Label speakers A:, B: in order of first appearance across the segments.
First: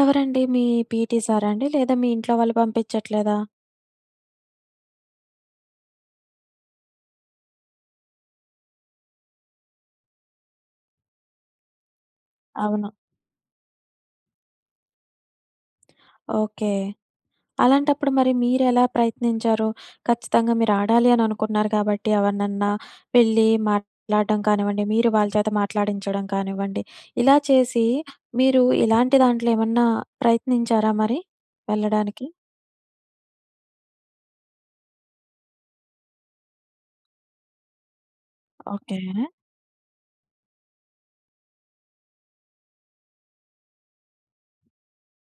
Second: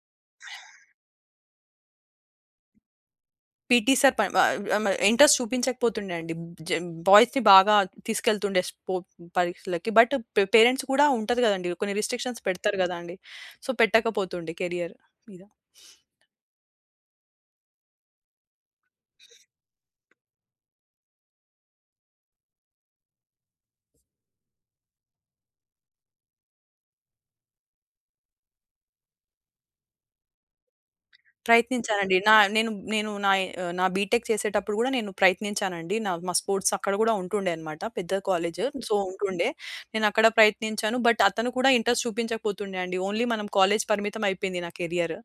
A: ఎవరండి మీ పీఈటీ సారా అండి? లేదా మీ ఇంట్లో వాళ్ళు బంపించట్లేదా?
B: పీఈటీ సర్ పన్ వ అమ ఇంట్రెస్ట్ చూపించకపోతుండే అండి. జ బాయ్స్‌ని బాగా తీసుకెళ్తుండే స్పో పరీక్షలకి. బట్ పే పేరెంట్స్ కూడా ఉంటది గదండి! కొన్ని రిస్ట్రిక్షన్స్ పెడతారు
A: అవును.
B: గదా! అండి. సో పెట్టకపోతుండే కేరియర్ మీద.
A: ఓకే. అలాంటప్పుడు మరి మీరెలా ప్రయత్నించారు? ఖచ్చితంగా మీరాడాలి అననుకున్నారు కాబట్టి ఎవరినన్నా వెళ్లి మాట్లాడడం కానివ్వండి, మీరు వాళ్ళ చేత మాట్లాడించడం కానివ్వండి, ఇలా చేసి మీరు ఇలాంటి దాంట్లో ఏమన్నా ప్రయత్నించారా మరి
B: ప్రయత్నించానండి.
A: వెళ్ళడానికి?
B: నా నేను నేను నాయి ఆహ్, నా బీ‌టెక్ చేసేటప్పుడు గూడా నేను ప్రయత్నించానండి. నా మా స్పోర్ట్స్ అక్కడ గూడా ఉంటుండే అన్నమాట. పెద్ద కాలేజీ సో,
A: ఓకే.
B: ఉంటుండే. నేను అక్కడ ప్రయత్నించాను బట్ అతను కూడా ఇంట్రెస్ట్ చూపించకపోతుండే అండి. ఓన్లీ మనం కాలేజీ పరిమితమైపోయింది నా కేరియర్.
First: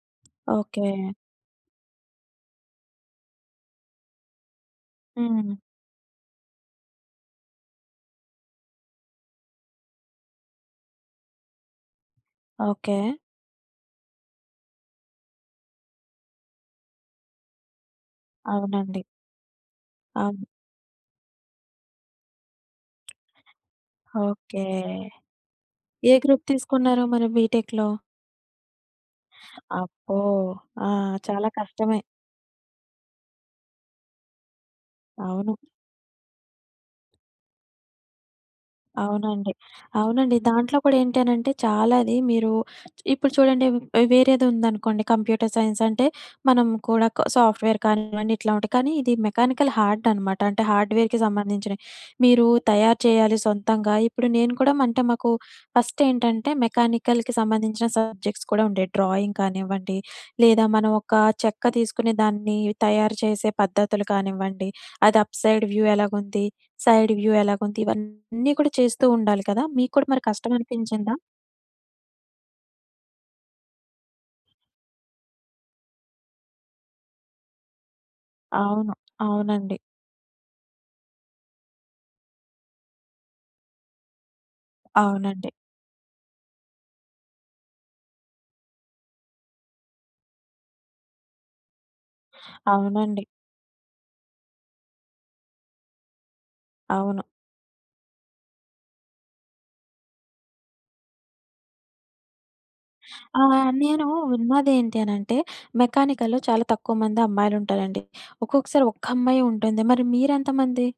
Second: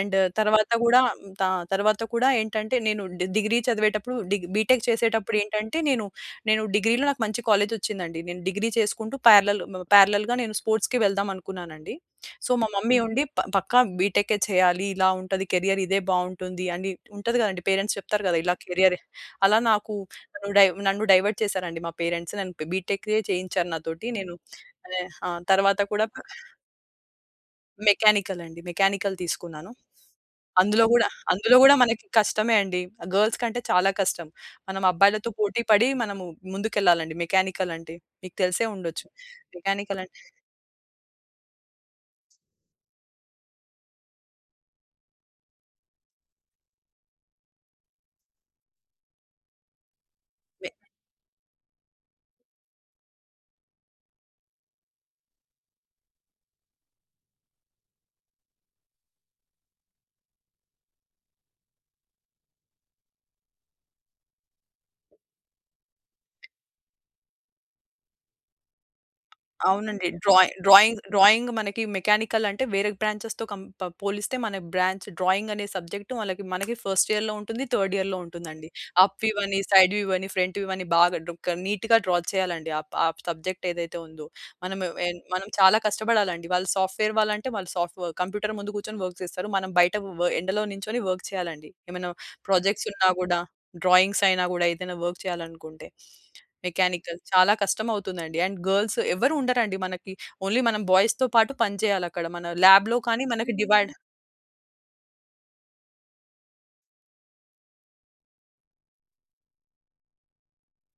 B: అండ్ తర్వాత
A: ఓకే.
B: గూడా త తర్వాత కూడా ఏంటంటే నేను ది డిగ్రీ చదివేటప్పుడు డి బీటెక్
A: హ్మ్.
B: చేసేటప్పుడేంటంటే నేను నేను డిగ్రీలో నాకు మంచి కాలేజీ ఒచ్చిందండి. నేను డిగ్రీ చేసుకుంటూ పారలెల్ మ పారలెల్‌గా నేను స్పోర్ట్స్‌కి వెళ్దాం అనుకున్నానండి. సో మా
A: ఓకే.
B: మమ్మీ ఉండి "ప పక్కా బీటెక్కే చేయాలి. ఇలా ఉంటది కేరియర్. ఇదే బావుంటుంది" అని ఉంటది గదండీ పేరెంట్స్ చెప్తారు గదా! ఇలా కేరియర్
A: అవునండి.
B: అలా నాకు
A: అవును.
B: నన్ను డైవ నన్ను డైవర్ట్ చేసారండి మా పేరెంట్స్. నన్ను ప్ బీటెక్కే చేయించారు నాతోటి. నేను
A: ఓకే.
B: వే ఆ! తర్వాత కూడా
A: ఏ
B: పె
A: గ్రూప్ తీసుకున్నారు మరి బీటెక్‌లో?
B: మెకానికల్ అండి. మెకానికల్ తీసుకున్నాను.
A: అబ్బో!
B: అందులో
A: ఆ!
B: గూడా
A: చాలా
B: అందులో గూడా
A: కష్టమే.
B: మనకి కష్టమే అండి. ఆహ్, గర్ల్స్ కంటే చాలా కష్టం. మనం అబ్బాయిలతో
A: అవును.
B: పోటీపడి మనము ముందుకెళ్ళాలండి మెకానికల్ అంటే. మీకు తెలిసే ఉండొచ్చు.
A: అవునండి.
B: మెకానికల్ అంటే
A: అవునండి. దాంట్లో కూడా ఏంటి అనంటే చాలానే అది మీరు ఇప్పుడు చూడండి ఆహ్, వేరేదుందనుకోండి కంప్యూటర్ సైన్స్ అంటే మనం కూడా సాఫ్ట్‌వేర్ కానివ్వండి, ఇట్లా ఉంటాయి. కానీ ఇది మెకానికల్ హార్డ్ అనమాట. అంటే
B: మే
A: హార్డ్‌వేర్‌కి సంబంధించినయి. మీరు తయారు చేయాలి సొంతంగా. ఇప్పుడు నేను కూడా అంటే మాకు ఫస్ట్ ఏంటంటే మెకానికల్‌కి సంబంధించిన సబ్జెక్ట్స్ కూడా ఉండేయి. డ్రాయింగ్ కానివ్వండి లేదా మనం ఒక చెక్క తీసుకుని దాన్ని తయారు చేసే పద్ధతులు కానివ్వండి, అది అప్‌సైడ్ వ్యూ ఎలగుంది? సైడ్ వ్యూ ఎలగుంది? ఇవన్నీ కూడా చేస్తూ ఉండాలి కదా! మీకు కూడా
B: అవునండి.
A: మరి
B: డ్రాయి
A: కష్టం
B: డ్రాయింగ్
A: అనిపించిందా?
B: డ్రాయింగ్ మనకి మెకానికల్ అంటే వేరే బ్రాంచెస్‌తో కంప పోలిస్తే మన బ్రాంచ్ డ్రాయింగ్ అనే సబ్జెక్ట్ వాళ్ళకి మనకి ఫస్ట్ ఇయర్‌లో ఉంటుంది, థర్డ్ ఇయర్‌లో ఉంటుందండి.
A: అవును.
B: అప్ వ్యూవని,
A: అవునండి.
B: సైడ్ వ్యూవని, ఫ్రంట్ వ్యూవని బాగా దొక నీట్‌గా డ్రా చేయాలండి. ఆ ప సబ్జెక్ట్ ఏదైతే ఉందో. మనం ఎన్ మనం
A: అవునండి.
B: చాలా కష్టపడాలండి. వాళ్ళు సాఫ్ట్‌వేర్ వాళ్ళంటే వాళ్ళు సాఫూ కంప్యూటర్ ముందు కూర్చొని వర్క్స్ చేస్తారు. మనం బయట వ ఎండలో నిల్చొని వర్క్ చేయాలండి. ఏమైనా ప్రాజెక్ట్స్ ఉన్నా
A: అవునండి.
B: గూడా, డ్రాయింగ్స్ అయినా గూడా, ఏదైనా వర్క్ చేయాలనుకుంటే. మెకానికల్
A: అవును.
B: చాలా కష్టం అవుతుందండి. అండ్ గర్ల్స్ ఎవ్వరు ఉండరండి మనకి. ఓన్లీ మనం బాయ్స్‌తో పాటు పని చేయాలక్కడ. మన ల్యాబ్‌లో కానీ
A: ఆ!
B: మనకి డివైడ్
A: నేను విన్నదేంటి అనంటే మెకానికల్‌లో చాలా తక్కువ మంది అమ్మాయిలుంటారండి. ఒక్కొక్కసారి ఒక్కమ్మాయే ఉంటుంది. మరి మీరెంతమంది?